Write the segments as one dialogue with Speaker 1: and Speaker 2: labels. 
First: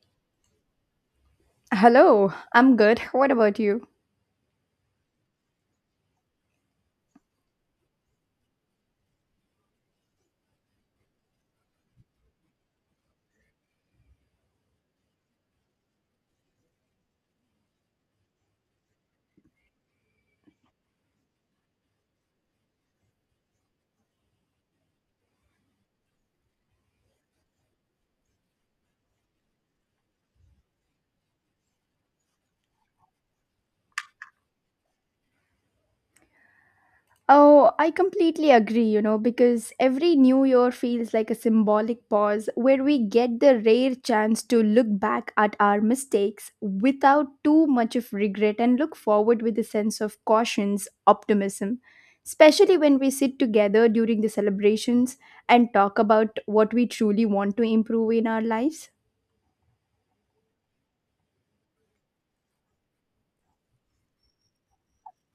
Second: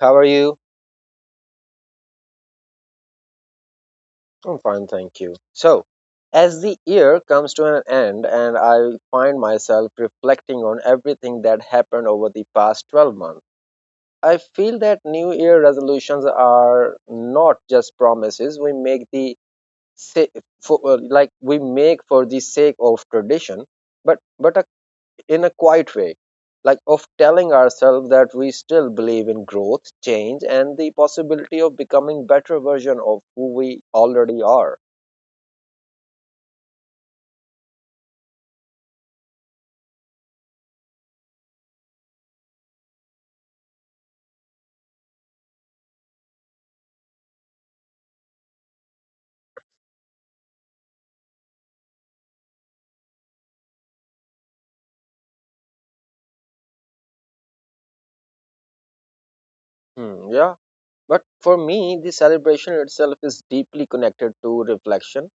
Speaker 1: How are you?
Speaker 2: Hello, I'm good. What about you?
Speaker 1: I'm fine, thank you. So, as the year comes to an end and I find myself reflecting on everything that happened over the past 12 months, I feel that New Year resolutions are not just promises we make sa- for, like we make for the sake of tradition, but a in a quiet way, like of telling ourselves that we still believe in growth, change, and the possibility of becoming better version of who we already are.
Speaker 2: Oh, I completely agree, you know, because every new year feels like a symbolic pause where we get the rare chance to look back at our mistakes without too much of regret and look forward with a sense of cautious optimism. Especially when we sit together during the celebrations and talk about what we truly want to improve in our lives.
Speaker 1: Hmm, yeah. But for me, the celebration itself is deeply connected to reflection,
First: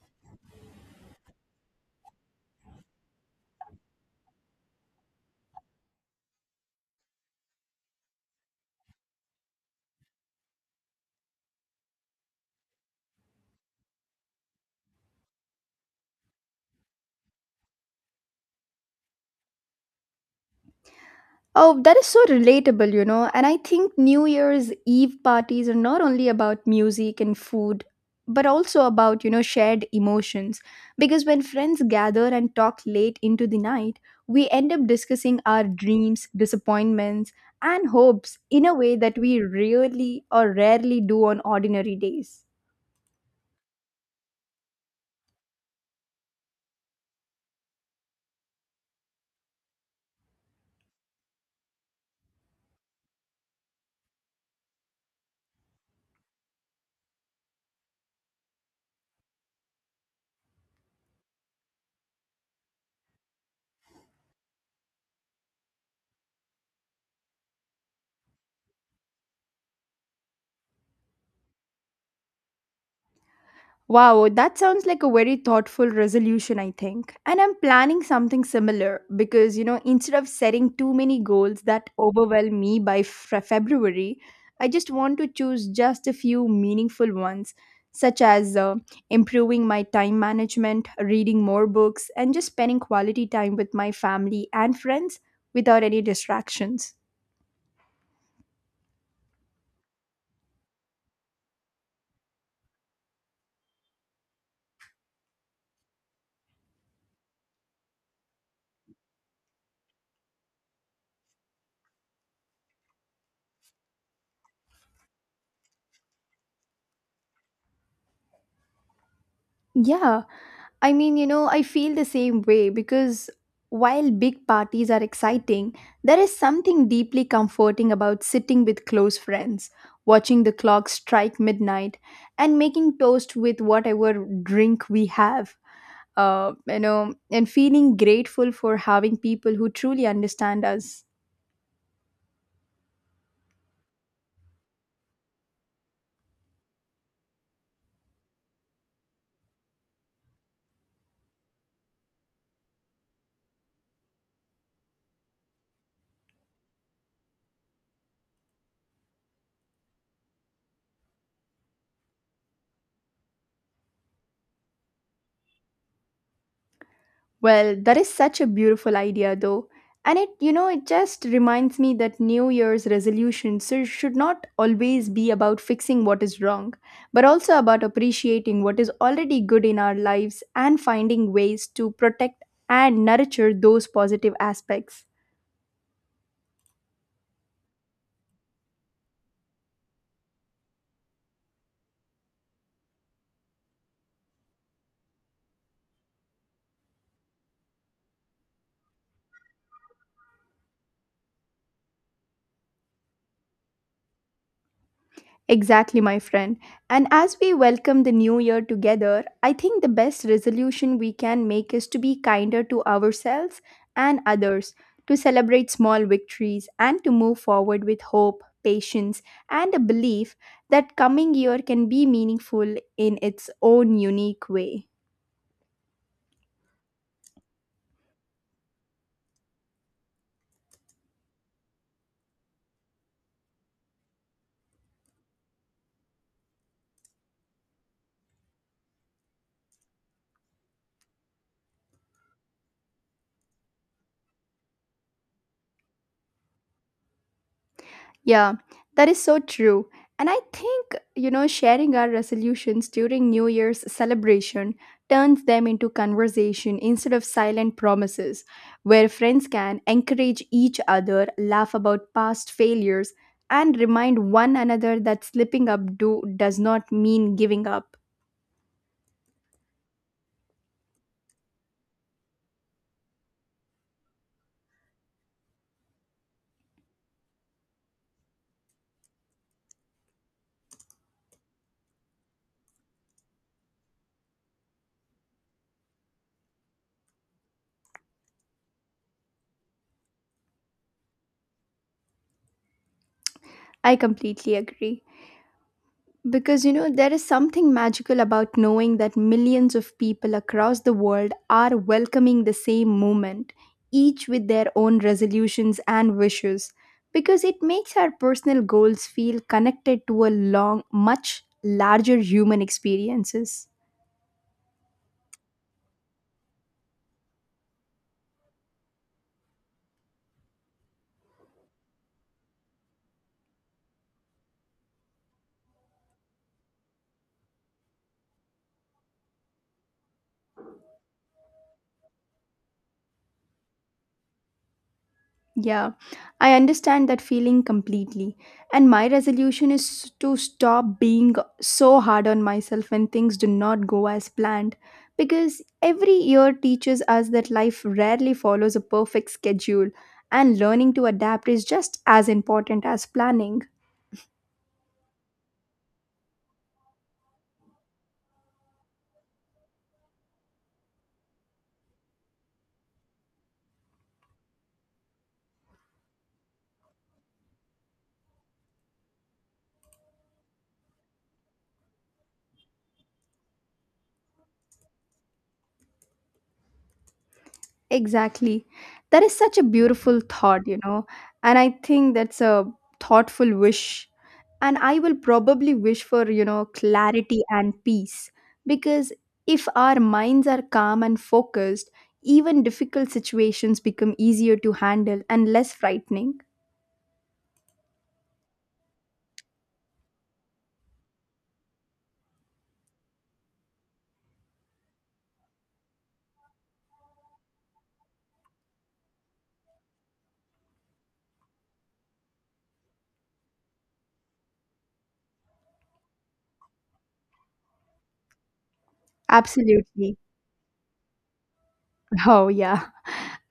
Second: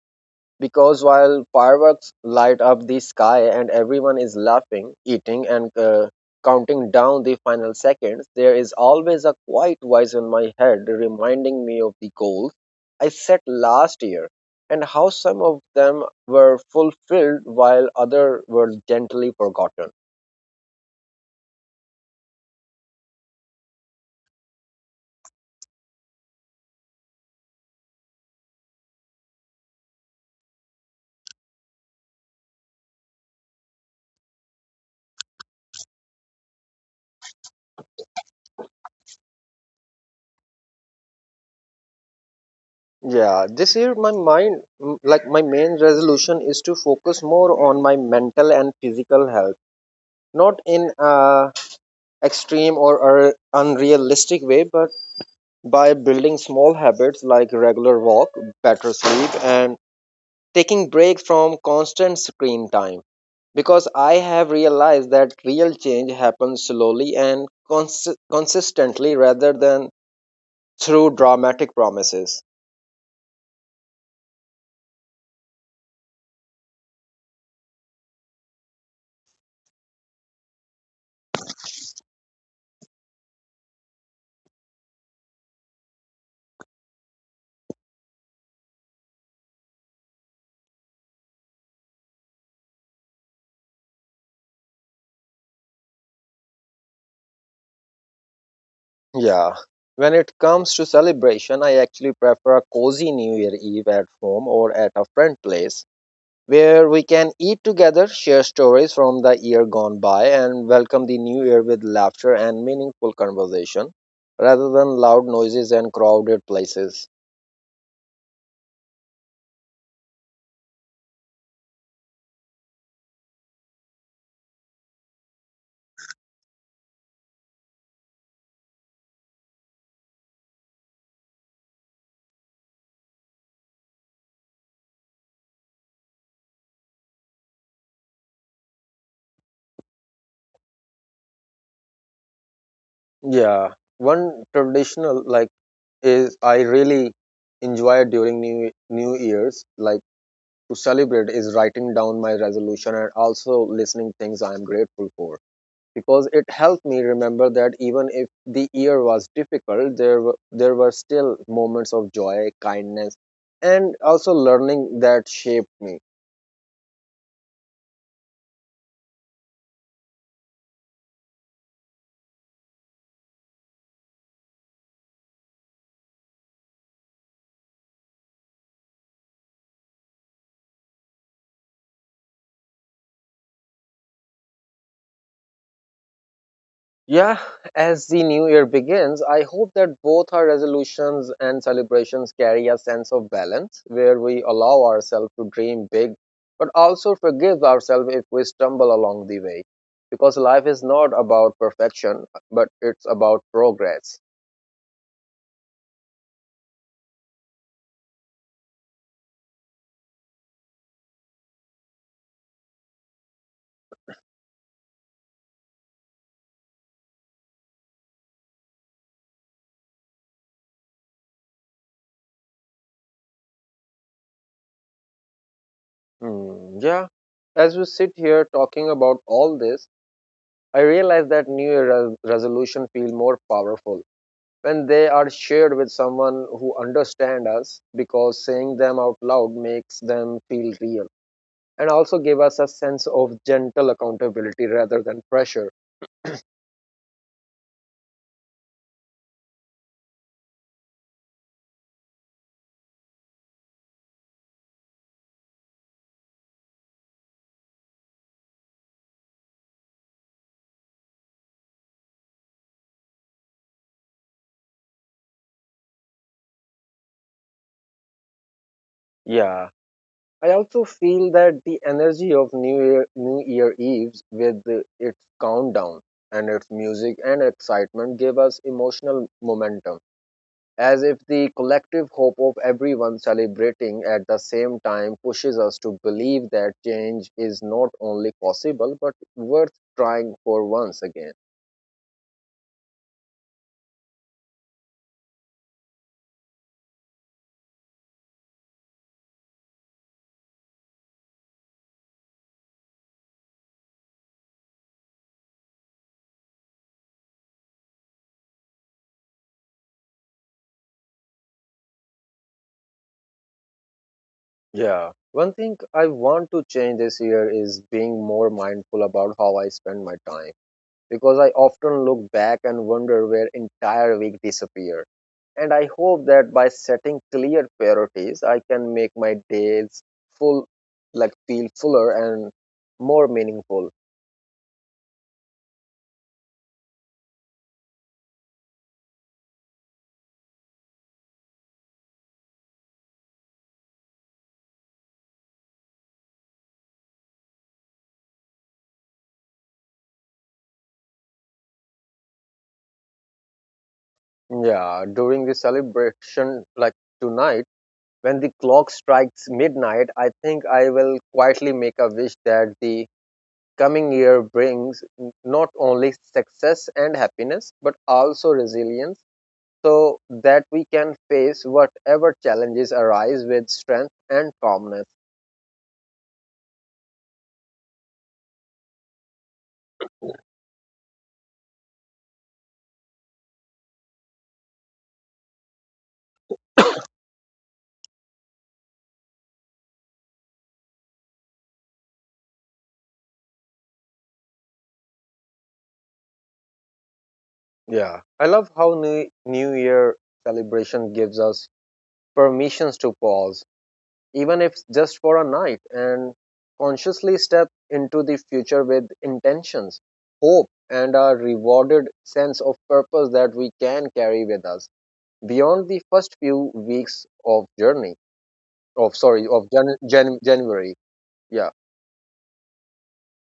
Speaker 1: because while fireworks light up the sky and everyone is laughing, eating, and counting down the final seconds, there is always a quiet voice in my head reminding me of the goals I set last year and how some of them were fulfilled while others were gently forgotten.
Speaker 2: Oh, that is so relatable, you know. And I think New Year's Eve parties are not only about music and food, but also about, you know, shared emotions. Because when friends gather and talk late into the night, we end up discussing our dreams, disappointments, and hopes in a way that we really or rarely do on ordinary days.
Speaker 1: Yeah, this year like my main resolution is to focus more on my mental and physical health, not in a extreme or unrealistic way, but by building small habits like regular walk, better sleep, and taking breaks from constant screen time. Because I have realized that real change happens slowly and consistently rather than through dramatic promises.
Speaker 2: Wow, that sounds like a very thoughtful resolution, I think. And I'm planning something similar because, you know, instead of setting too many goals that overwhelm me by February, I just want to choose just a few meaningful ones, such as improving my time management, reading more books, and just spending quality time with my family and friends without any distractions.
Speaker 1: Yeah. When it comes to celebration, I actually prefer a cozy New Year Eve at home or at a friend place, where we can eat together, share stories from the year gone by, and welcome the new year with laughter and meaningful conversation rather than loud noises and crowded places.
Speaker 2: Yeah, I mean, you know, I feel the same way because while big parties are exciting, there is something deeply comforting about sitting with close friends, watching the clock strike midnight, and making toast with whatever drink we have. You know, and feeling grateful for having people who truly understand us.
Speaker 1: Yeah, one traditional like is I really enjoy during new years, like to celebrate, is writing down my resolution and also listening things I am grateful for. Because it helped me remember that even if the year was difficult, there were still moments of joy, kindness, and also learning that shaped me.
Speaker 2: Well, that is such a beautiful idea, though. And it, you know, it just reminds me that New Year's resolutions should not always be about fixing what is wrong, but also about appreciating what is already good in our lives and finding ways to protect and nurture those positive aspects.
Speaker 1: Yeah, as the new year begins, I hope that both our resolutions and celebrations carry a sense of balance, where we allow ourselves to dream big, but also forgive ourselves if we stumble along the way, because life is not about perfection, but it's about progress.
Speaker 2: Exactly, my friend. And as we welcome the new year together, I think the best resolution we can make is to be kinder to ourselves and others, to celebrate small victories, and to move forward with hope, patience, and a belief that coming year can be meaningful in its own unique way.
Speaker 1: Hmm, yeah. As we sit here talking about all this, I realize that New Year resolution feel more powerful when they are shared with someone who understand us, because saying them out loud makes them feel real and also give us a sense of gentle accountability rather than pressure.
Speaker 2: Yeah, that is so true. And I think, you know, sharing our resolutions during New Year's celebration turns them into conversation instead of silent promises, where friends can encourage each other, laugh about past failures, and remind one another that slipping up do does not mean giving up.
Speaker 1: Yeah. I also feel that the energy of New Year Eves, with its countdown and its music and excitement, give us emotional momentum, as if the collective hope of everyone celebrating at the same time pushes us to believe that change is not only possible but worth trying for once again.
Speaker 2: I completely agree. Because you know, there is something magical about knowing that millions of people across the world are welcoming the same movement, each with their own resolutions and wishes, because it makes our personal goals feel connected to a long, much larger human experiences.
Speaker 1: Yeah. One thing I want to change this year is being more mindful about how I spend my time, because I often look back and wonder where entire week disappeared, and I hope that by setting clear priorities, I can make my days full, like feel fuller and more meaningful.
Speaker 2: Yeah, I understand that feeling completely. And my resolution is to stop being so hard on myself when things do not go as planned. Because every year teaches us that life rarely follows a perfect schedule, and learning to adapt is just as important as planning.
Speaker 1: Yeah, during the celebration, like tonight, when the clock strikes midnight, I think I will quietly make a wish that the coming year brings not only success and happiness, but also resilience, so that we can face whatever challenges arise with strength and calmness.
Speaker 2: Exactly. That is such a beautiful thought, you know. And I think that's a thoughtful wish. And I will probably wish for, you know, clarity and peace. Because if our minds are calm and focused, even difficult situations become easier to handle and less frightening.
Speaker 1: Yeah, I love how New Year celebration gives us permissions to pause, even if just for a night, and consciously step into the future with intentions, hope, and a rewarded sense of purpose that we can carry with us beyond the first few weeks of journey. Of sorry, of
Speaker 2: Absolutely.
Speaker 1: January. Yeah.
Speaker 2: Oh, yeah.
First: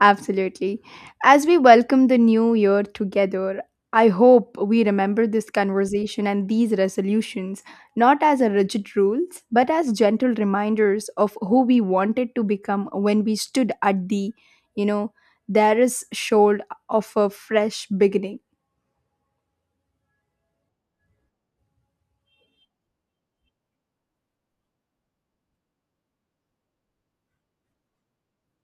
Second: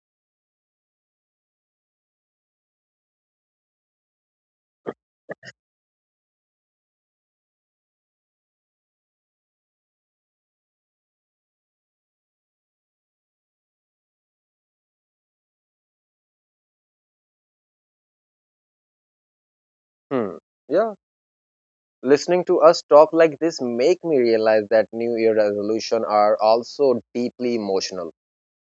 Speaker 2: Absolutely. As we welcome the new year together, I hope we remember this conversation and these resolutions not as a rigid rules, but as gentle reminders of who we wanted to become when we stood at the, you know, there is shoal of a fresh beginning.
Speaker 1: Hmm. Yeah. Listening to us talk like this make me realize that New Year resolution are also deeply emotional,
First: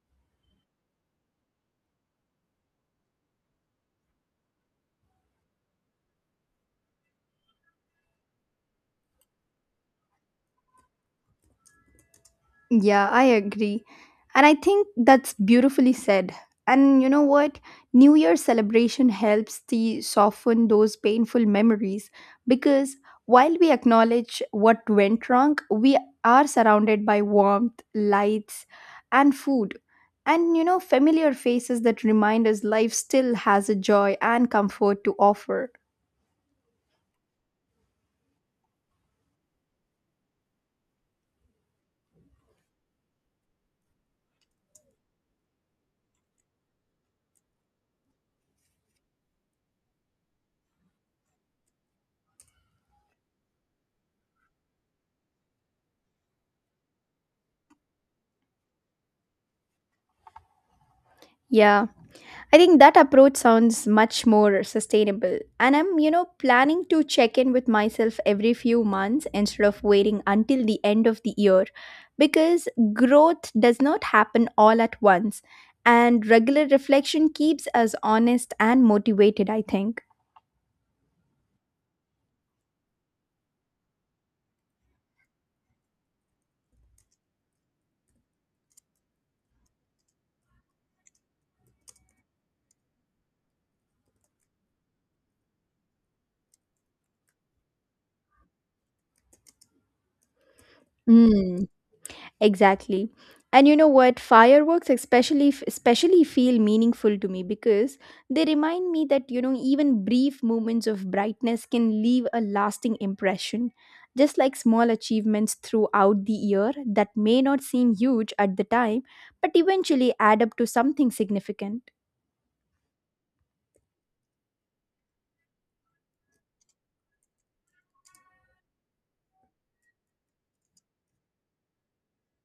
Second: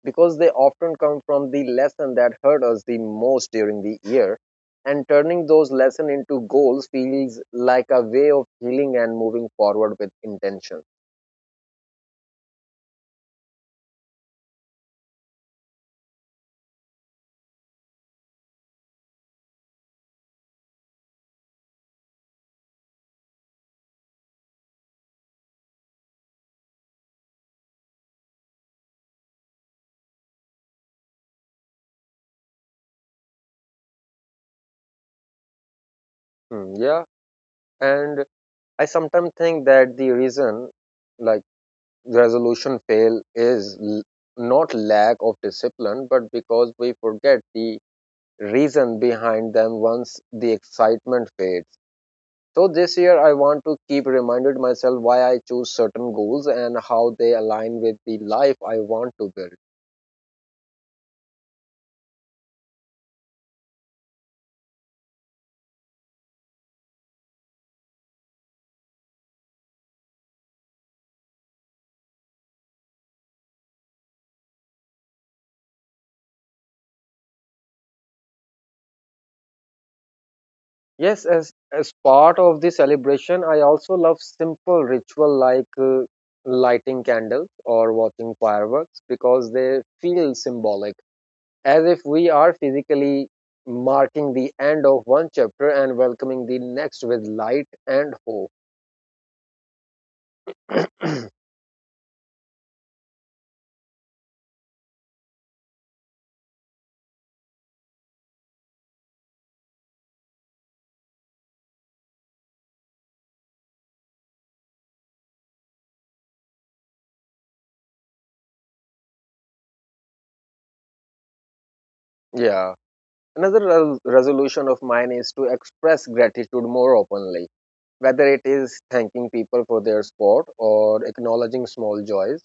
Speaker 1: because they often come from the lesson that hurt us the most during the year, and turning those lessons into goals feels like a way of healing and moving forward with intention.
Speaker 2: Yeah, I agree. And I think that's beautifully said. And you know what? New Year celebration helps to soften those painful memories because while we acknowledge what went wrong, we are surrounded by warmth, lights, and food. And you know, familiar faces that remind us life still has a joy and comfort to offer.
Speaker 1: Hmm, yeah, and I sometimes think that the reason, like, resolution fail is not lack of discipline, but because we forget the reason behind them once the excitement fades. So this year, I want to keep reminded myself why I choose certain goals and how they align with the life I want to build.
Speaker 2: Yeah. I think that approach sounds much more sustainable. And I'm, you know, planning to check in with myself every few months instead of waiting until the end of the year because growth does not happen all at once. And regular reflection keeps us honest and motivated, I think.
Speaker 1: Yes, as part of the celebration, I also love simple ritual like lighting candles or watching fireworks, because they feel symbolic, as if we are physically marking the end of one chapter and welcoming the next with light and hope.
Speaker 2: Mm, exactly. And you know what? Fireworks especially feel meaningful to me because they remind me that, you know, even brief moments of brightness can leave a lasting impression. Just like small achievements throughout the year that may not seem huge at the time, but eventually add up to something significant.
Speaker 1: Yeah. Another resolution of mine is to express gratitude more openly, whether it is thanking people for their support or acknowledging small joys,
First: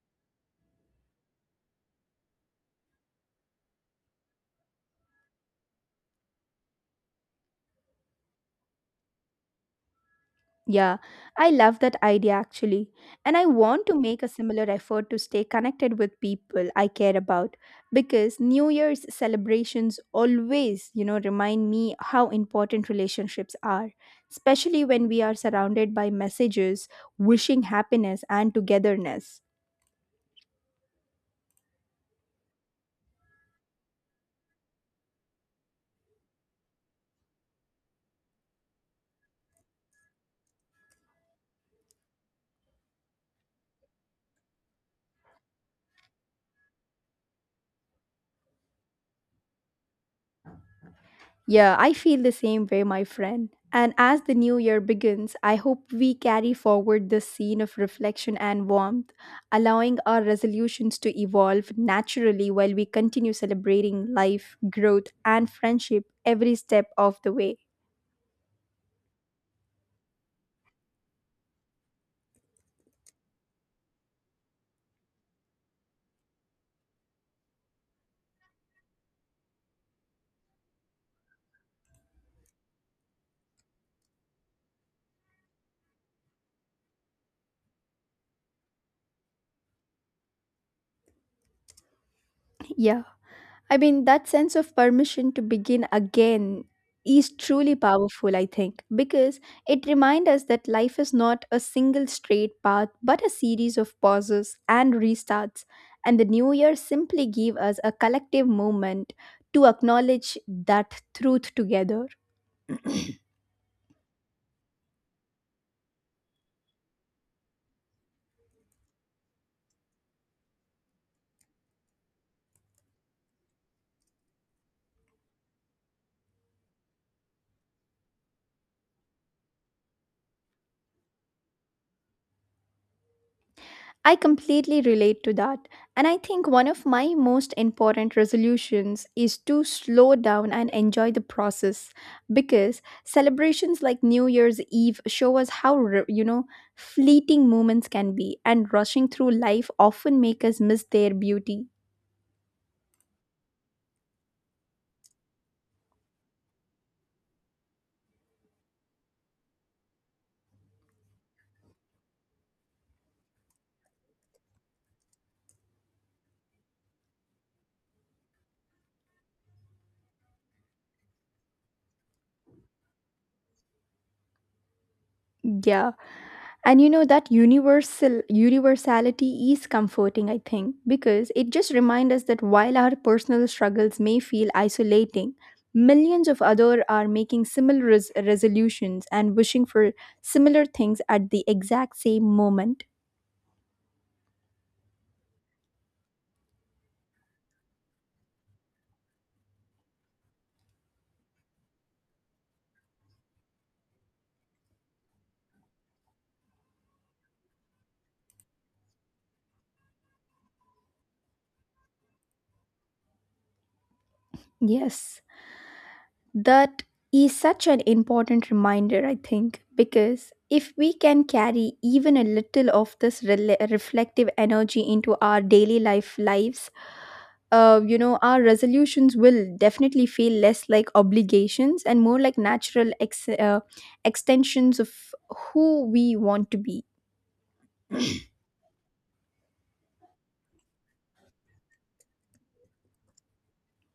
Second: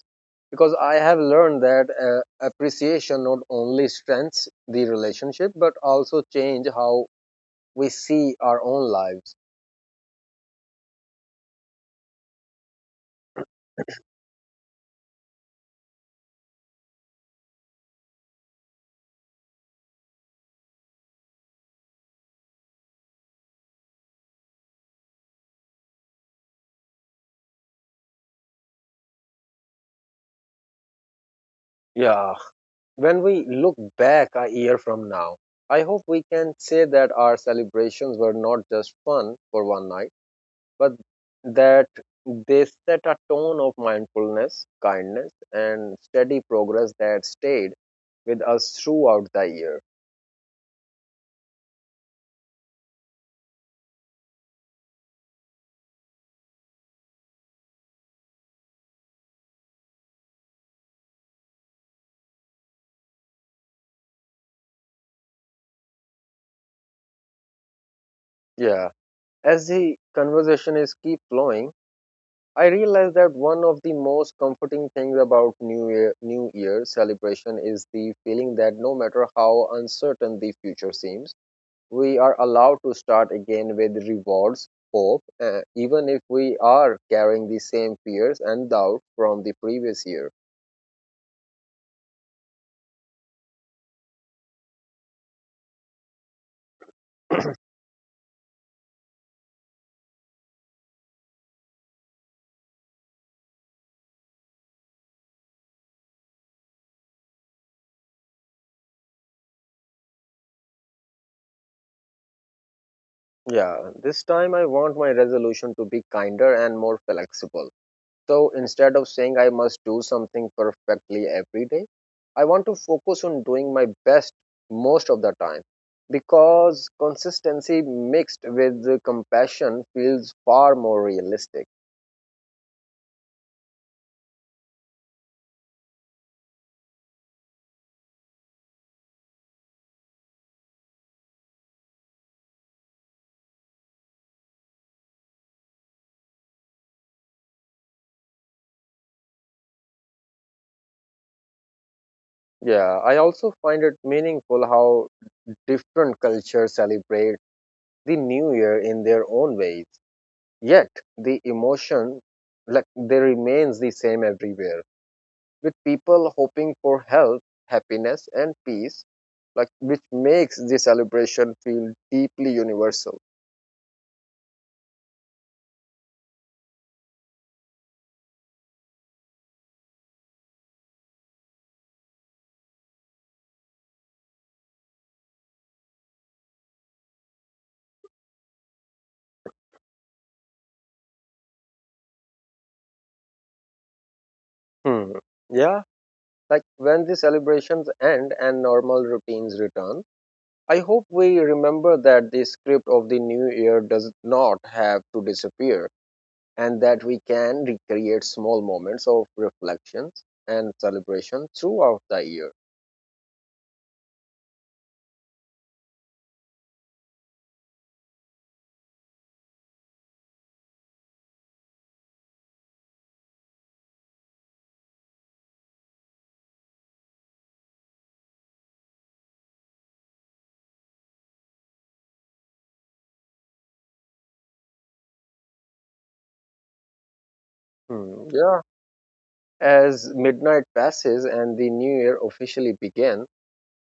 Speaker 1: because I have learned that appreciation not only strengthens the relationship but also change how we see our own lives.
Speaker 2: Yeah, I love that idea actually. And I want to make a similar effort to stay connected with people I care about because New Year's celebrations always, you know, remind me how important relationships are, especially when we are surrounded by messages wishing happiness and togetherness.
Speaker 1: Yeah, when we look back a year from now, I hope we can say that our celebrations were not just fun for one night, but that they set a tone of mindfulness, kindness, and steady progress that stayed with us throughout the year.
Speaker 2: Yeah, I feel the same way, my friend. And as the new year begins, I hope we carry forward this scene of reflection and warmth, allowing our resolutions to evolve naturally while we continue celebrating life, growth, and friendship every step of the way.
Speaker 1: Yeah. As the conversation is keep flowing, I realize that one of the most comforting things about New Year celebration is the feeling that no matter how uncertain the future seems, we are allowed to start again with rewards, hope, even if we are carrying the same fears and doubt from the previous year.
Speaker 2: Yeah. I mean, that sense of permission to begin again is truly powerful, I think, because it reminds us that life is not a single straight path, but a series of pauses and restarts. And the new year simply gives us a collective moment to acknowledge that truth together.
Speaker 1: Yeah, this time I want my resolution to be kinder and more flexible. So instead of saying I must do something perfectly every day, I want to focus on doing my best most of the time, because consistency mixed with the compassion feels far more realistic.
Speaker 2: I completely relate to that. And I think one of my most important resolutions is to slow down and enjoy the process because celebrations like New Year's Eve show us how, you know, fleeting moments can be and rushing through life often make us miss their beauty.
Speaker 1: Yeah, I also find it meaningful how different cultures celebrate the new year in their own ways. Yet the emotion, like, they remains the same everywhere, with people hoping for health, happiness, and peace, like, which makes the celebration feel deeply universal.
Speaker 2: Yeah. And you know that universality is comforting, I think, because it just reminds us that while our personal struggles may feel isolating, millions of others are making similar resolutions and wishing for similar things at the exact same moment.
Speaker 1: Hmm. Yeah. Like when the celebrations end and normal routines return, I hope we remember that the script of the new year does not have to disappear and that we can recreate small moments of reflections and celebration throughout the year.
Speaker 2: Yes, that is such an important reminder, I think, because if we can carry even a little of this rela reflective energy into our daily life lives you know, our resolutions will definitely feel less like obligations and more like natural extensions of who we want to be.
Speaker 1: Hmm. Yeah, as midnight passes and the new year officially begins,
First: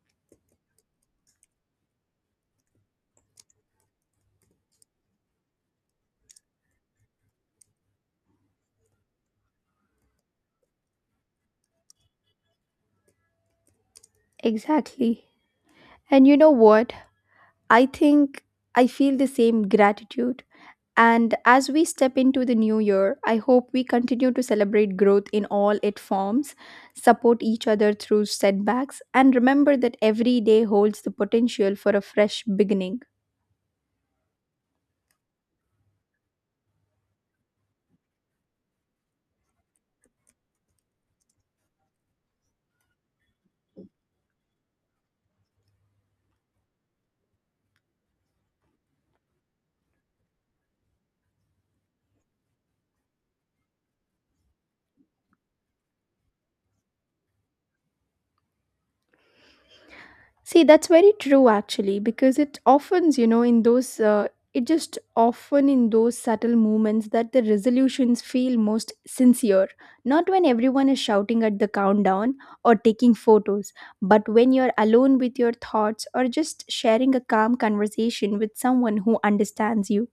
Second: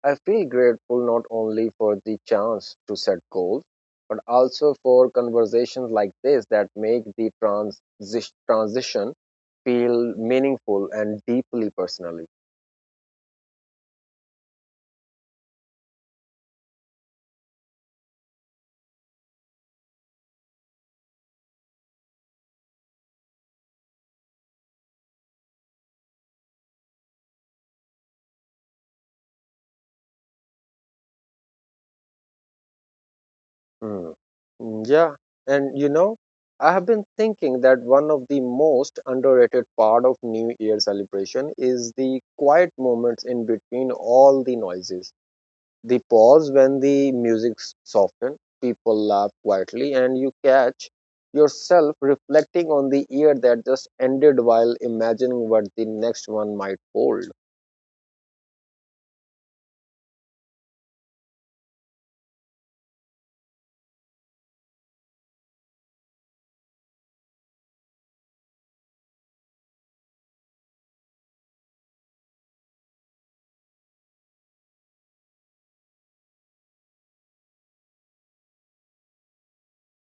Speaker 1: I feel grateful not only for the chance to set goals, but also for conversations like this that make the transition feel meaningful and deeply personally.
Speaker 2: Exactly. And you know what? I think I feel the same gratitude. And as we step into the new year, I hope we continue to celebrate growth in all its forms, support each other through setbacks, and remember that every day holds the potential for a fresh beginning.
Speaker 1: Hmm. Mm, yeah, and I have been thinking that one of the most underrated part of New Year celebration is the quiet moments in between all the noises. The pause when the music softens, people laugh quietly, and you catch yourself reflecting on the year that just ended while imagining what the next one might hold.
Speaker 2: See, that's very true actually, because it often, you know, in those, it just often in those subtle moments that the resolutions feel most sincere. Not when everyone is shouting at the countdown or taking photos, but when you're alone with your thoughts or just sharing a calm conversation with someone who understands you.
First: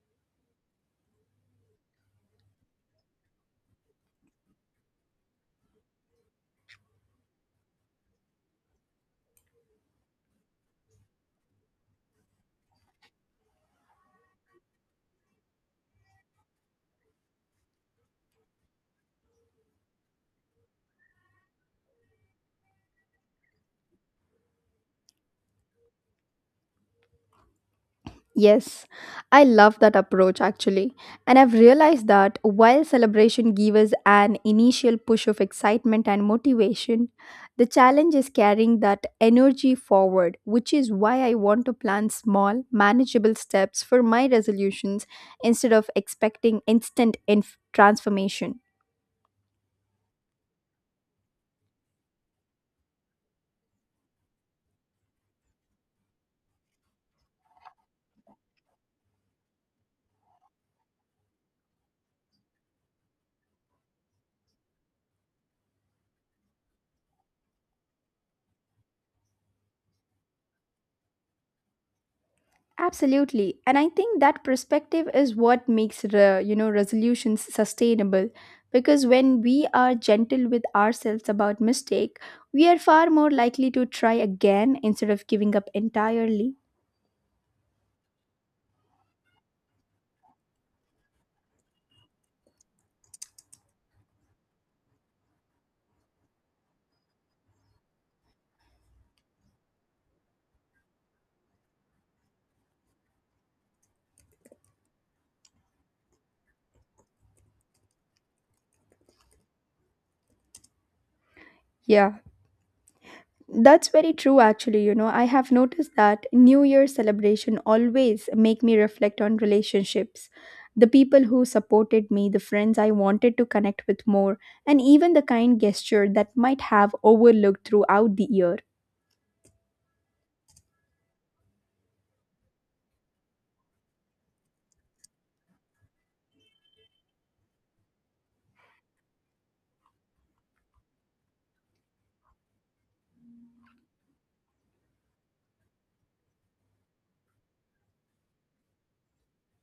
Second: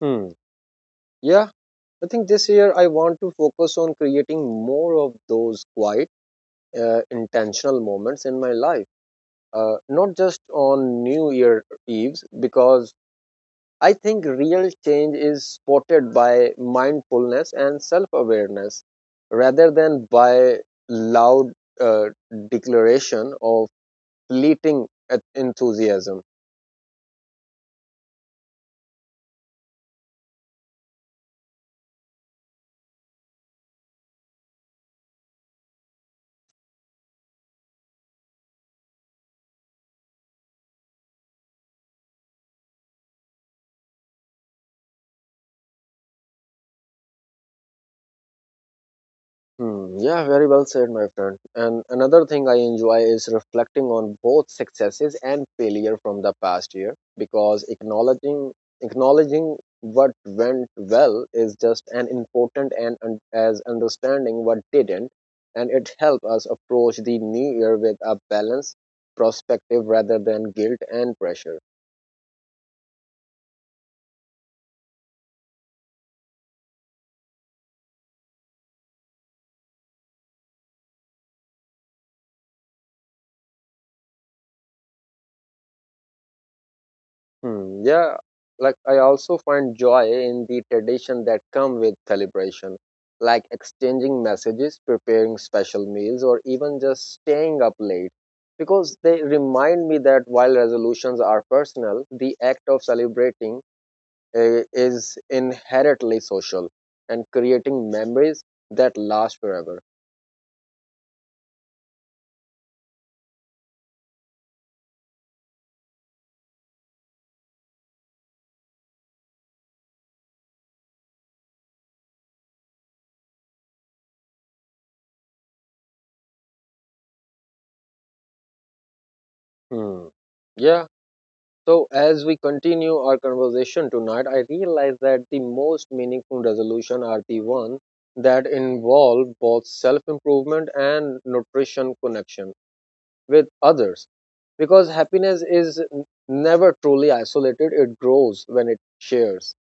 Speaker 1: Hmm. Yeah, I think this year I want to focus on creating more of those quiet, intentional moments in my life. Not just on New Year Eves, because I think real change is spotted by mindfulness and self awareness rather than by loud uh, declaration of fleeting enthusiasm.
Speaker 2: Yes, I love that approach actually. And I've realized that while celebration gives us an initial push of excitement and motivation, the challenge is carrying that energy forward, which is why I want to plan small, manageable steps for my resolutions instead of expecting instant transformation.
Speaker 1: Hmm, yeah, very well said, my friend. And another thing I enjoy is reflecting on both successes and failure from the past year, because acknowledging what went well is just an important and as understanding what didn't, and it helps us approach the new year with a balanced perspective rather than guilt and pressure.
Speaker 2: Absolutely. And I think that perspective is what makes you know resolutions sustainable because when we are gentle with ourselves about mistake, we are far more likely to try again instead of giving up entirely.
Speaker 1: Hmm, yeah, like I also find joy in the tradition that come with celebration, like exchanging messages, preparing special meals, or even just staying up late, because they remind me that while resolutions are personal, the act of celebrating, is inherently social and creating memories that last forever.
Speaker 2: Yeah. That's very true actually, you know. I have noticed that New Year celebration always make me reflect on relationships. The people who supported me, the friends I wanted to connect with more, and even the kind gesture that might have overlooked throughout the year.
Speaker 1: Hmm. Yeah, so, as we continue our conversation tonight, I realize that the most meaningful resolution are the ones that involve both self improvement and nutrition connection with others. Because happiness is never truly isolated, it grows when it shares.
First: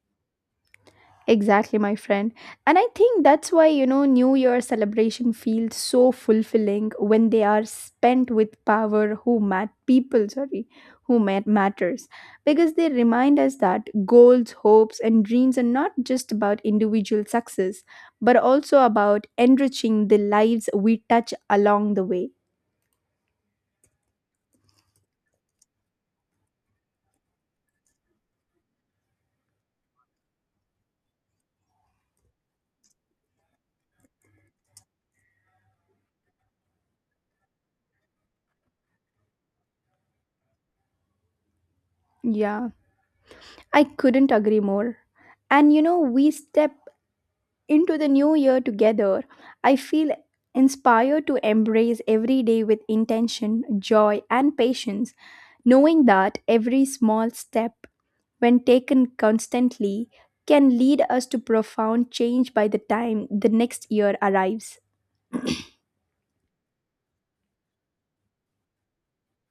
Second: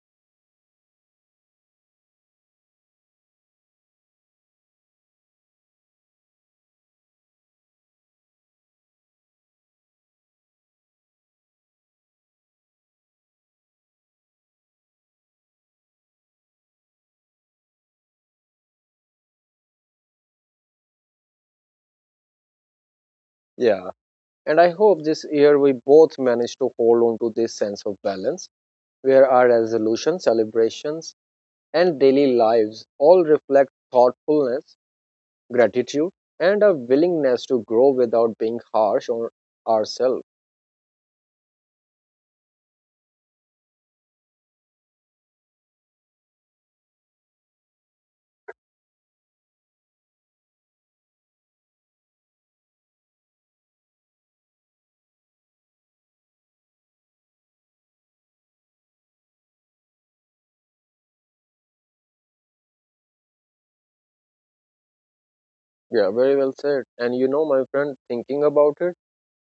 Speaker 2: Exactly, my friend. And I think that's why, you know, New Year celebration feels so fulfilling when they are spent with power who mat people, sorry, who matters. Because they remind us that goals, hopes, and dreams are not just about individual success, but also about enriching the lives we touch along the way.
Speaker 1: Yeah. And I hope this year we both manage to hold on to this sense of balance, where our resolutions, celebrations, and daily lives all reflect thoughtfulness, gratitude, and a willingness to grow without being harsh on ourselves.
Speaker 2: Yeah, I couldn't agree more. And you know, we step into the new year together, I feel inspired to embrace every day with intention, joy, and patience, knowing that every small step, when taken constantly, can lead us to profound change by the time the next year arrives.
Speaker 1: Yeah, very well said. And my friend, thinking about it,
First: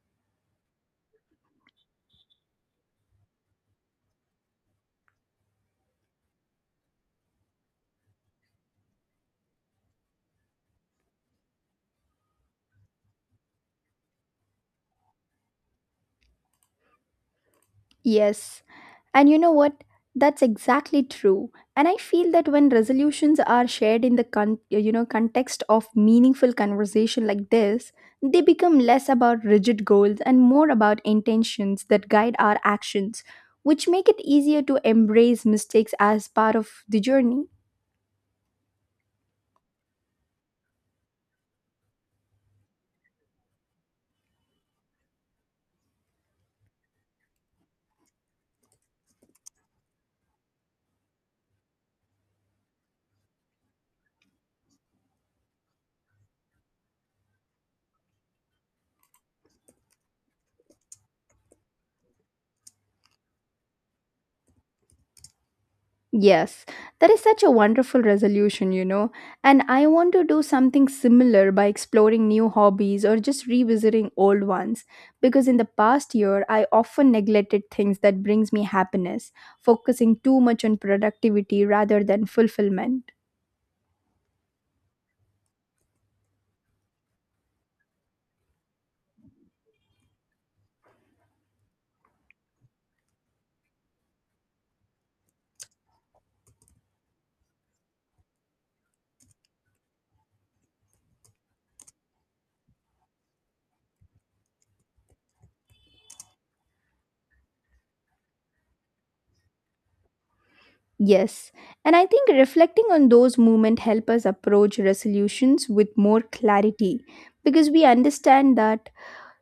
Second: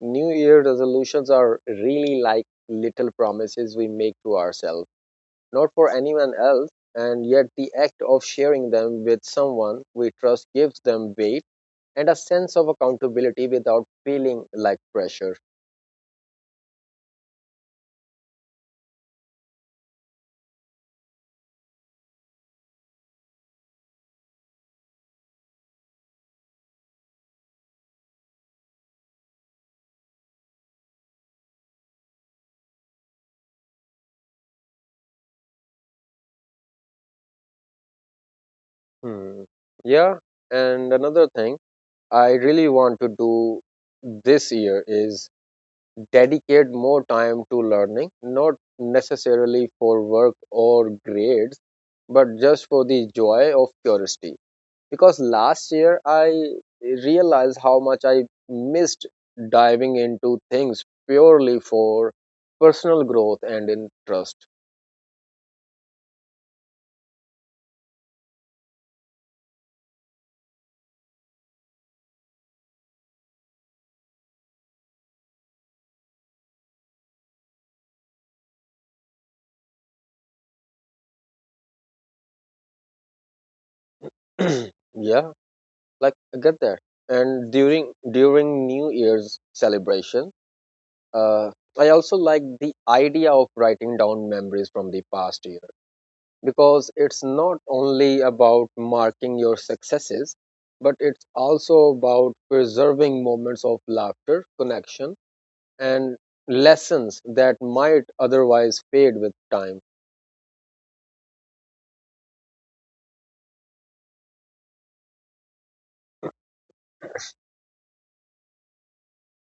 Speaker 1: New Year resolutions are really like little promises we make to ourselves, not for anyone else. And yet, the act of sharing them with someone we trust gives them weight and a sense of accountability without feeling like pressure.
Speaker 2: Yes, and you know what? That's exactly true. And I feel that when resolutions are shared in the you know context of meaningful conversation like this, they become less about rigid goals and more about intentions that guide our actions, which make it easier to embrace mistakes as part of the journey.
Speaker 1: Hmm. Yeah. And another thing I really want to do this year is dedicate more time to learning, not necessarily for work or grades, but just for the joy of curiosity. Because last year I realized how much I missed diving into things purely for personal growth and interest.
Speaker 2: Yes, that is such a wonderful resolution, you know. And I want to do something similar by exploring new hobbies or just revisiting old ones because in the past year I often neglected things that brings me happiness, focusing too much on productivity rather than fulfillment.
Speaker 1: Yeah, like I get that. And during New Year's celebration, uh, I also like the idea of writing down memories from the past year, because it's not only about marking your successes, but it's also about preserving moments of laughter, connection, and lessons that might otherwise fade with time.
Speaker 2: Yes, and I think reflecting on those moments help us approach resolutions with more clarity because we understand that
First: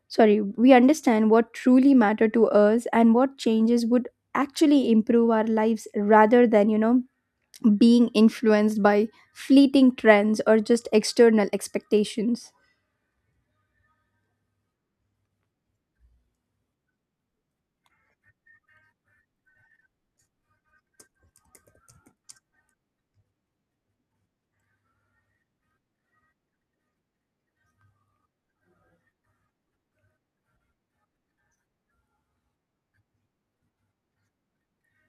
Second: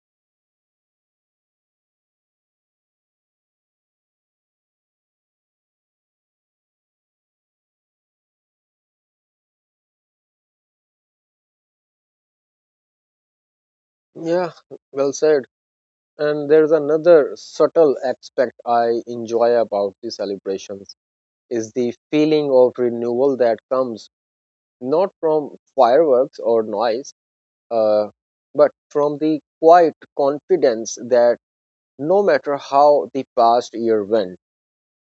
Speaker 2: sorry, we understand what truly matter to us and what changes would actually improve our lives rather than, you know, being influenced by fleeting trends or just external expectations.
Speaker 1: Yeah, well said. And there's another subtle aspect I enjoy about the celebrations is the feeling of renewal that comes not from fireworks or noise, uh, but from the quiet confidence that no matter how the past year went,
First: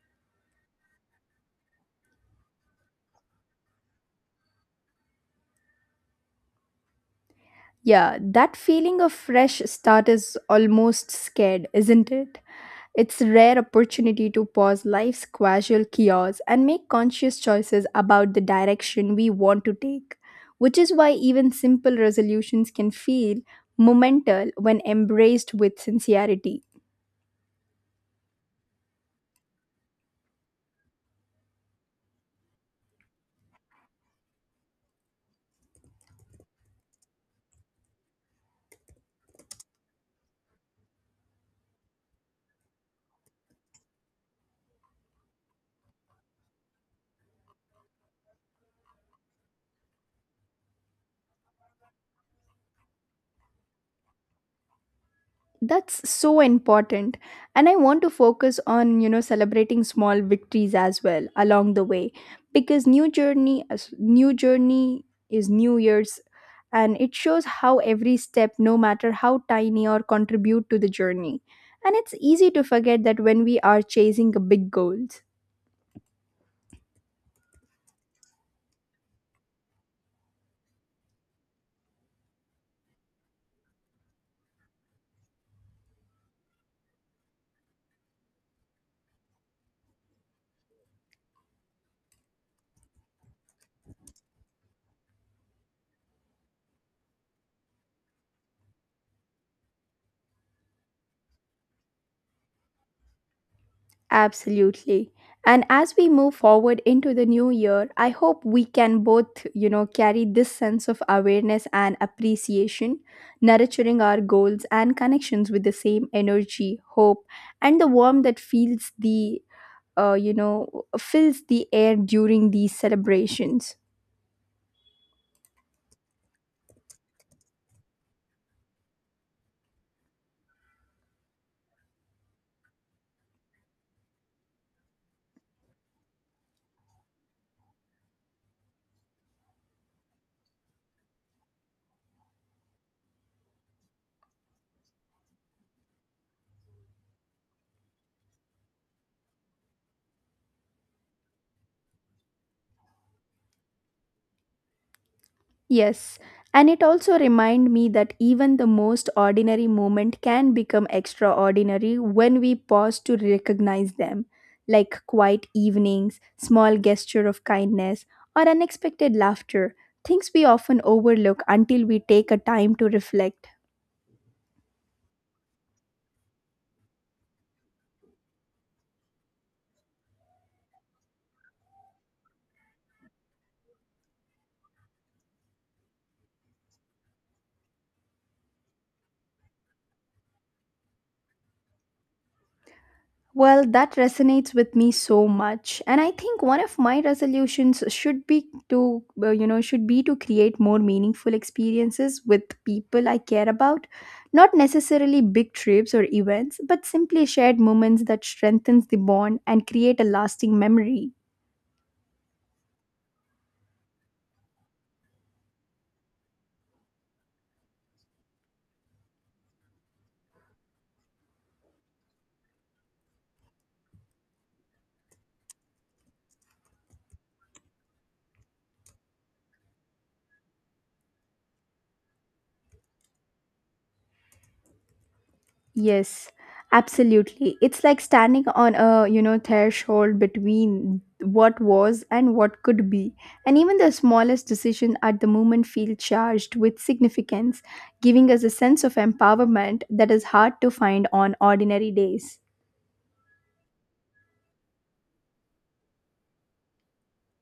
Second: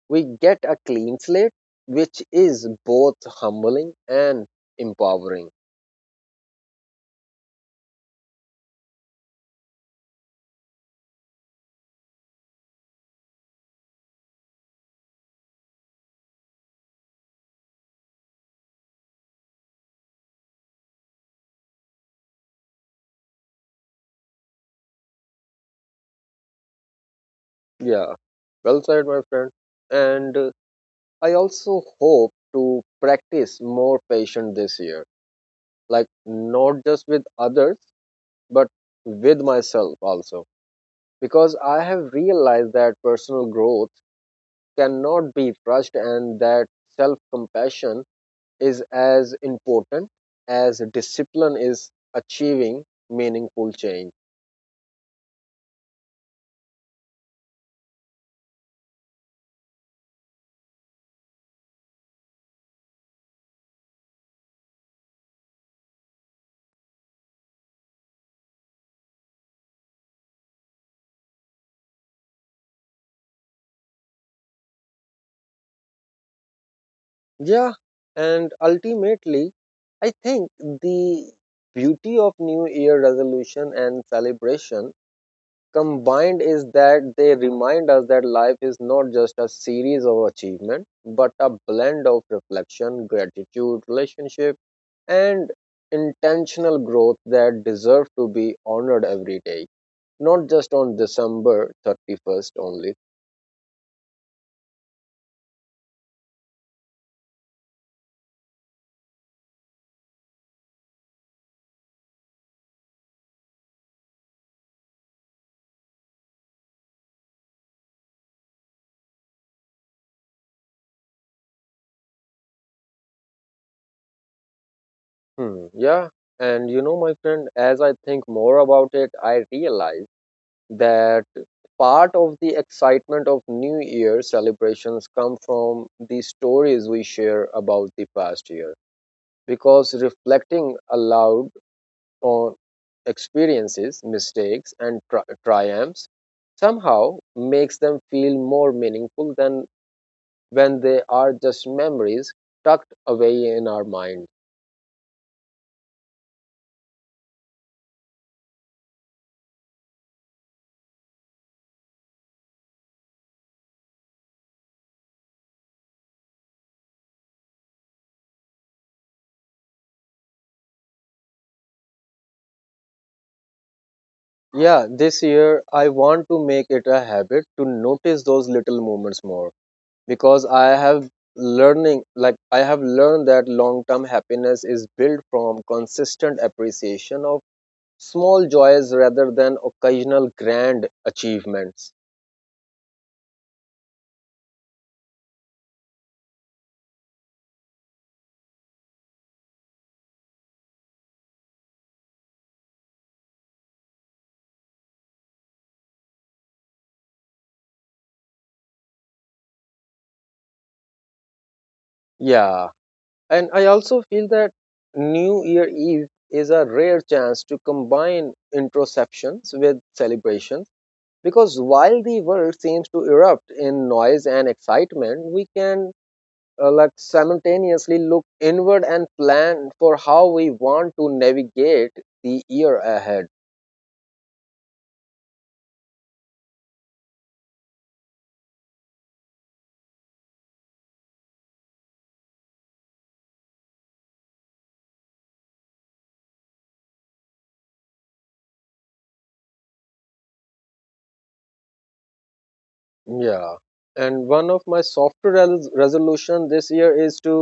Speaker 1: we get a clean slate, which is both humbling and empowering.
Speaker 2: Yeah, that feeling of fresh start is almost scared, isn't it? It's a rare opportunity to pause life's casual chaos and make conscious choices about the direction we want to take, which is why even simple resolutions can feel momental when embraced with sincerity.
Speaker 1: Yeah, well said, my friend. And I also hope to practice more patience this year, like not just with others, but with myself also, because I have realized that personal growth cannot be rushed and that self compassion is as important as discipline is achieving meaningful change.
Speaker 2: That's so important and I want to focus on, you know, celebrating small victories as well along the way because new journey is new year's and it shows how every step, no matter how tiny or contribute to the journey. And it's easy to forget that when we are chasing big goals.
Speaker 1: Yeah, and ultimately, I think the beauty of New Year resolution and celebration combined is that they remind us that life is not just a series of achievement but a blend of reflection, gratitude, relationship, and intentional growth that deserve to be honored every day. Not just on December 31st only.
Speaker 2: Absolutely. And as we move forward into the new year, I hope we can both, you know, carry this sense of awareness and appreciation, nurturing our goals and connections with the same energy, hope, and the warmth that feels the, you know, fills the air during these celebrations.
Speaker 1: Hmm, yeah. And you know, my friend, as I think more about it, I realize that part of the excitement of New Year celebrations come from the stories we share about the past year. Because reflecting aloud on experiences, mistakes, and triumphs somehow makes them feel more meaningful than when they are just memories tucked away in our mind.
Speaker 2: Yes, and it also remind me that even the most ordinary moment can become extraordinary when we pause to recognize them, like quiet evenings, small gesture of kindness, or unexpected laughter, things we often overlook until we take a time to reflect.
Speaker 1: Yeah, this year I want to make it a habit to notice those little moments more, because I have learning like I have learned that long-term happiness is built from consistent appreciation of small joys rather than occasional grand achievements.
Speaker 2: Well, that resonates with me so much. And I think one of my resolutions should be to create more meaningful experiences with people I care about. Not necessarily big trips or events, but simply shared moments that strengthens the bond and create a lasting memory.
Speaker 1: Yeah, and I also feel that New Year Eve is a rare chance to combine introspections with celebrations, because while the world seems to erupt in noise and excitement, we can like simultaneously look inward and plan for how we want to navigate the year ahead.
Speaker 2: Yes, absolutely. It's like standing on a, you know, threshold between what was and what could be. And even the smallest decision at the moment feels charged with significance, giving us a sense of empowerment that is hard to find on ordinary days.
Speaker 1: Yeah, and one of my softer resolution this year is to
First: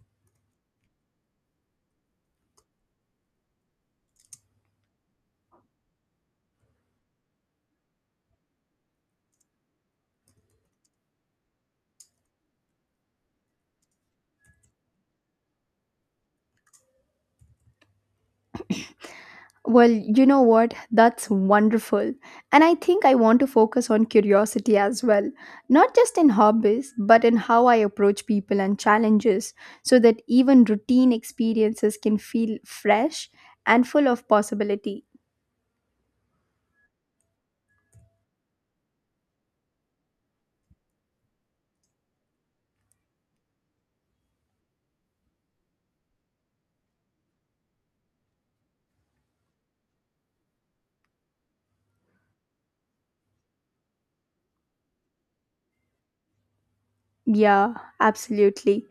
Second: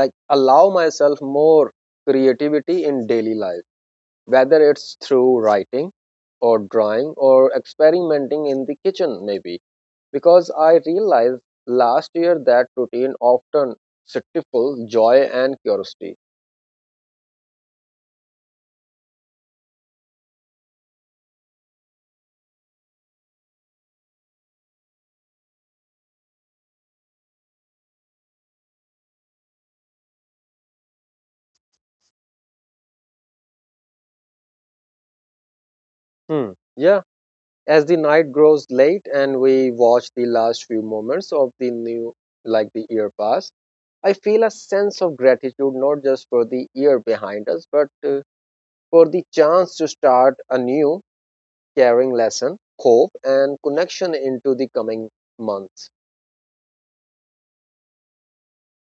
Speaker 1: like allow myself more creativity in daily life, whether it's through writing or drawing or experimenting in the kitchen maybe, because I realized last year that routine often stifles joy and curiosity.
Speaker 2: Well, you know what? That's wonderful. And I think I want to focus on curiosity as well, not just in hobbies, but in how I approach people and challenges, so that even routine experiences can feel fresh and full of possibility.
Speaker 1: Hmm. Yeah, as the night grows late and we watch the last few moments of the new, like the year pass, I feel a sense of gratitude not just for the year behind us, but for the chance to start a new, caring lesson, hope, and connection into the coming months.
Speaker 2: Yeah, absolutely.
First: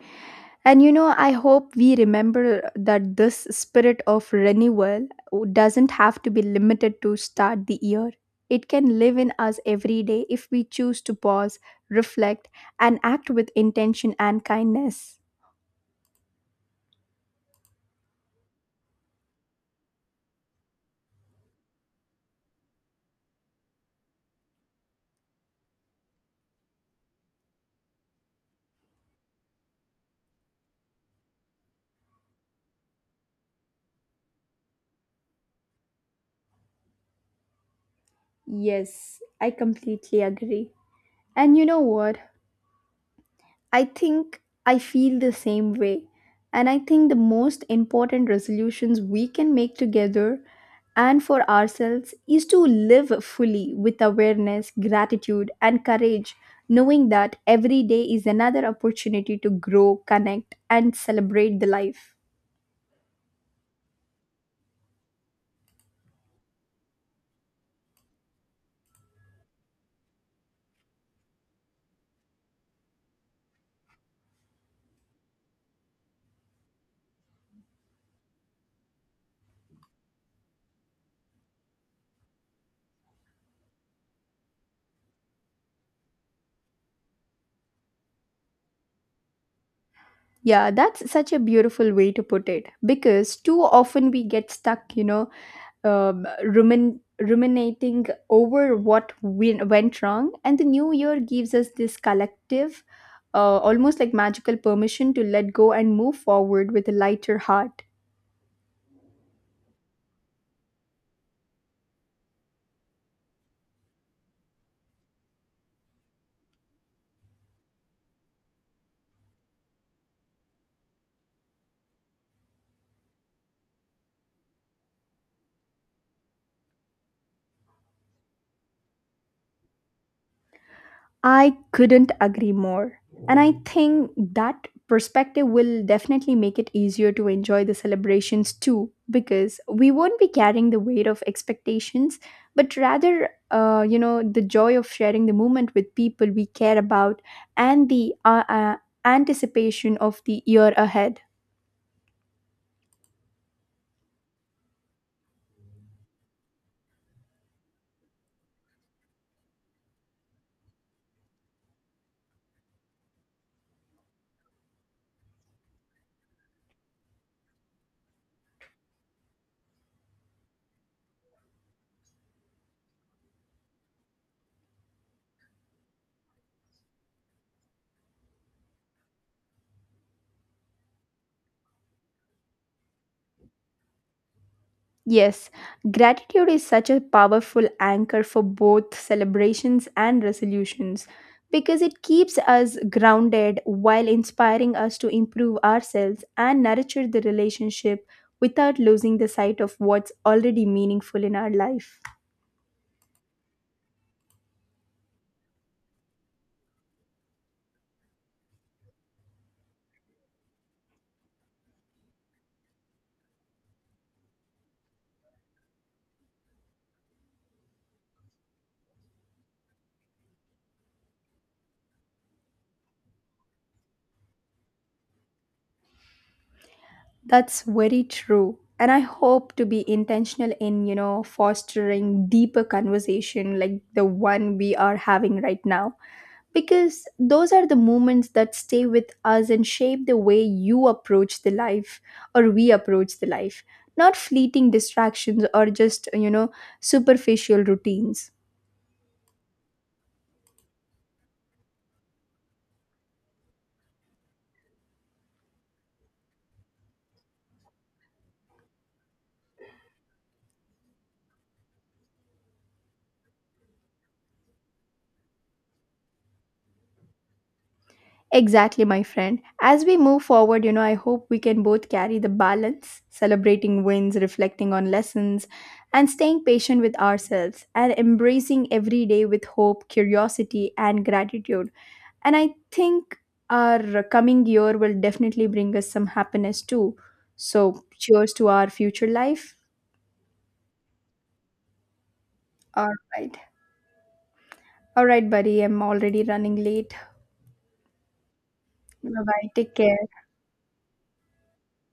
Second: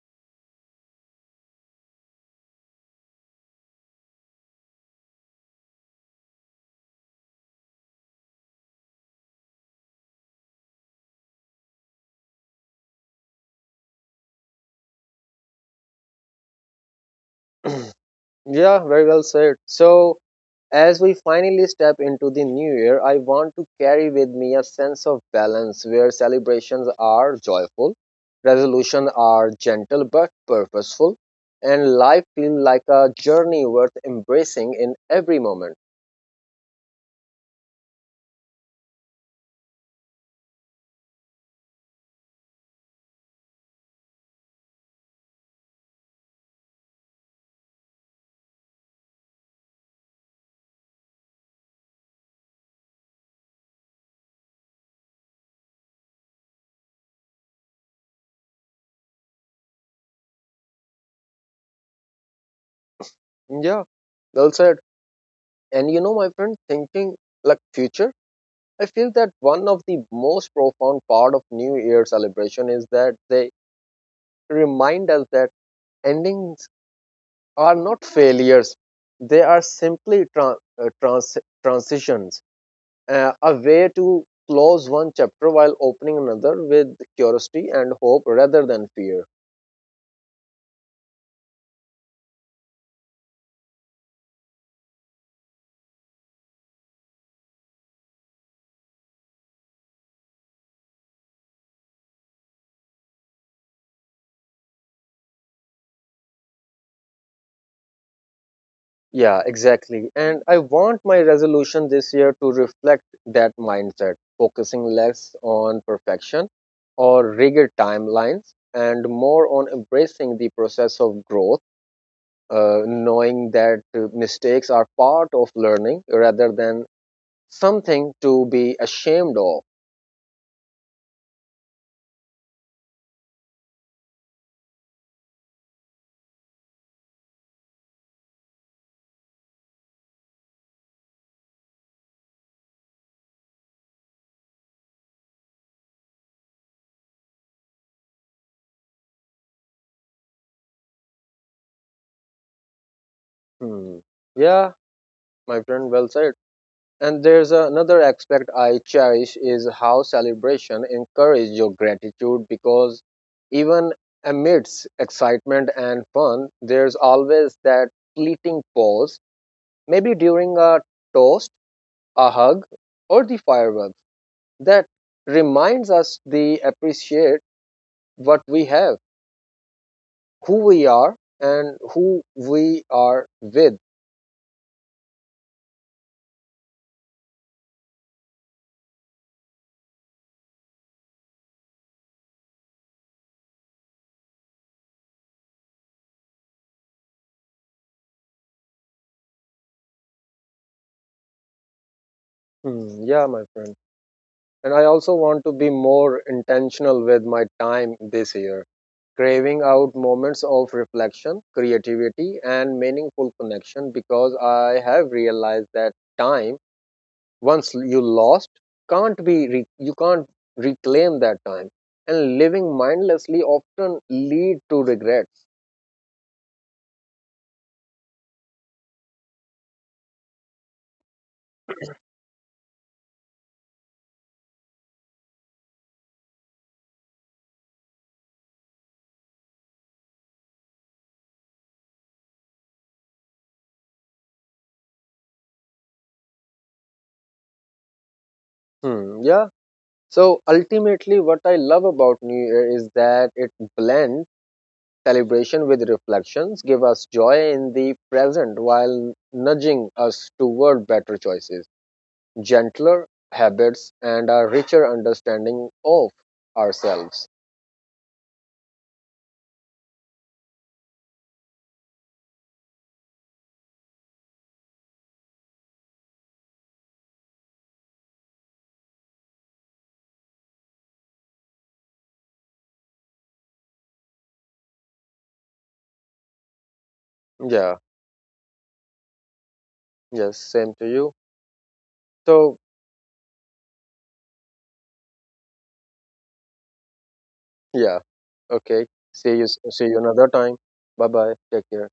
Speaker 2: And you know, I hope we remember that this spirit of renewal doesn't have to be limited to start the year. It can live in us every day if we choose to pause, reflect, and act with intention and kindness.
Speaker 1: yeah, very well said. So, as we finally step into the new year, I want to carry with me a sense of balance where celebrations are joyful, resolutions are gentle but purposeful, and life feels like a journey worth embracing in every moment.
Speaker 2: Yes, I completely agree. And you know what? I think I feel the same way. And I think the most important resolutions we can make together and for ourselves is to live fully with awareness, gratitude, and courage, knowing that every day is another opportunity to grow, connect, and celebrate the life.
Speaker 1: Yeah, well said. And you know, my friend, thinking like future, I feel that one of the most profound part of New Year celebration is that they remind us that endings are not failures, they are simply transitions, a way to close one chapter while opening another with curiosity and hope rather than fear.
Speaker 2: Yeah, that's such a beautiful way to put it because too often we get stuck, you know, ruminating over went wrong. And the new year gives us this collective, almost like magical permission to let go and move forward with a lighter heart.
Speaker 1: Yeah, exactly, and I want my resolution this year to reflect that mindset, focusing less on perfection or rigid timelines and more on embracing the process of growth, knowing that mistakes are part of learning rather than something to be ashamed of.
Speaker 2: I couldn't agree more. And I think that perspective will definitely make it easier to enjoy the celebrations too, because we won't be carrying the weight of expectations, but rather, the joy of sharing the moment with people we care about and the anticipation of the year ahead.
Speaker 1: Hmm. Yeah, my friend, well said. And there's another aspect I cherish is how celebration encourage your gratitude, because even amidst excitement and fun, there's always that fleeting pause, maybe during a toast, a hug, or the fireworks that reminds us to appreciate what we have, who we are, and who we are with.
Speaker 2: Yes, gratitude is such a powerful anchor for both celebrations and resolutions because it keeps us grounded while inspiring us to improve ourselves and nurture the relationship without losing the sight of what's already meaningful in our life.
Speaker 1: Mm, yeah, my friend. And I also want to be more intentional with my time this year, craving out moments of reflection, creativity, and meaningful connection, because I have realized that time, once you lost, can't be re- you can't reclaim that time. And living mindlessly often lead to regrets.
Speaker 2: That's very true. And I hope to be intentional in, you know, fostering deeper conversation like the one we are having right now because those are the moments that stay with us and shape the way you approach the life or we approach the life, not fleeting distractions or just, you know, superficial routines.
Speaker 1: Hmm, yeah. So ultimately, what I love about New Year is that it blends celebration with reflections, give us joy in the present while nudging us toward better choices, gentler habits, and a richer understanding of ourselves.
Speaker 2: Exactly, my friend. As we move forward, you know, I hope we can both carry the balance, celebrating wins, reflecting on lessons, and staying patient with ourselves and embracing every day with hope, curiosity, and gratitude. And I think our coming year will definitely bring us some happiness too. So,
Speaker 1: Yeah,
Speaker 2: cheers to our future life.
Speaker 1: yes, same to you. So,
Speaker 2: All right. All right, buddy. I'm already running late.
Speaker 1: yeah, okay.
Speaker 2: Bye
Speaker 1: See you,
Speaker 2: bye. Take
Speaker 1: see you
Speaker 2: care.
Speaker 1: another time. Bye bye. Take care.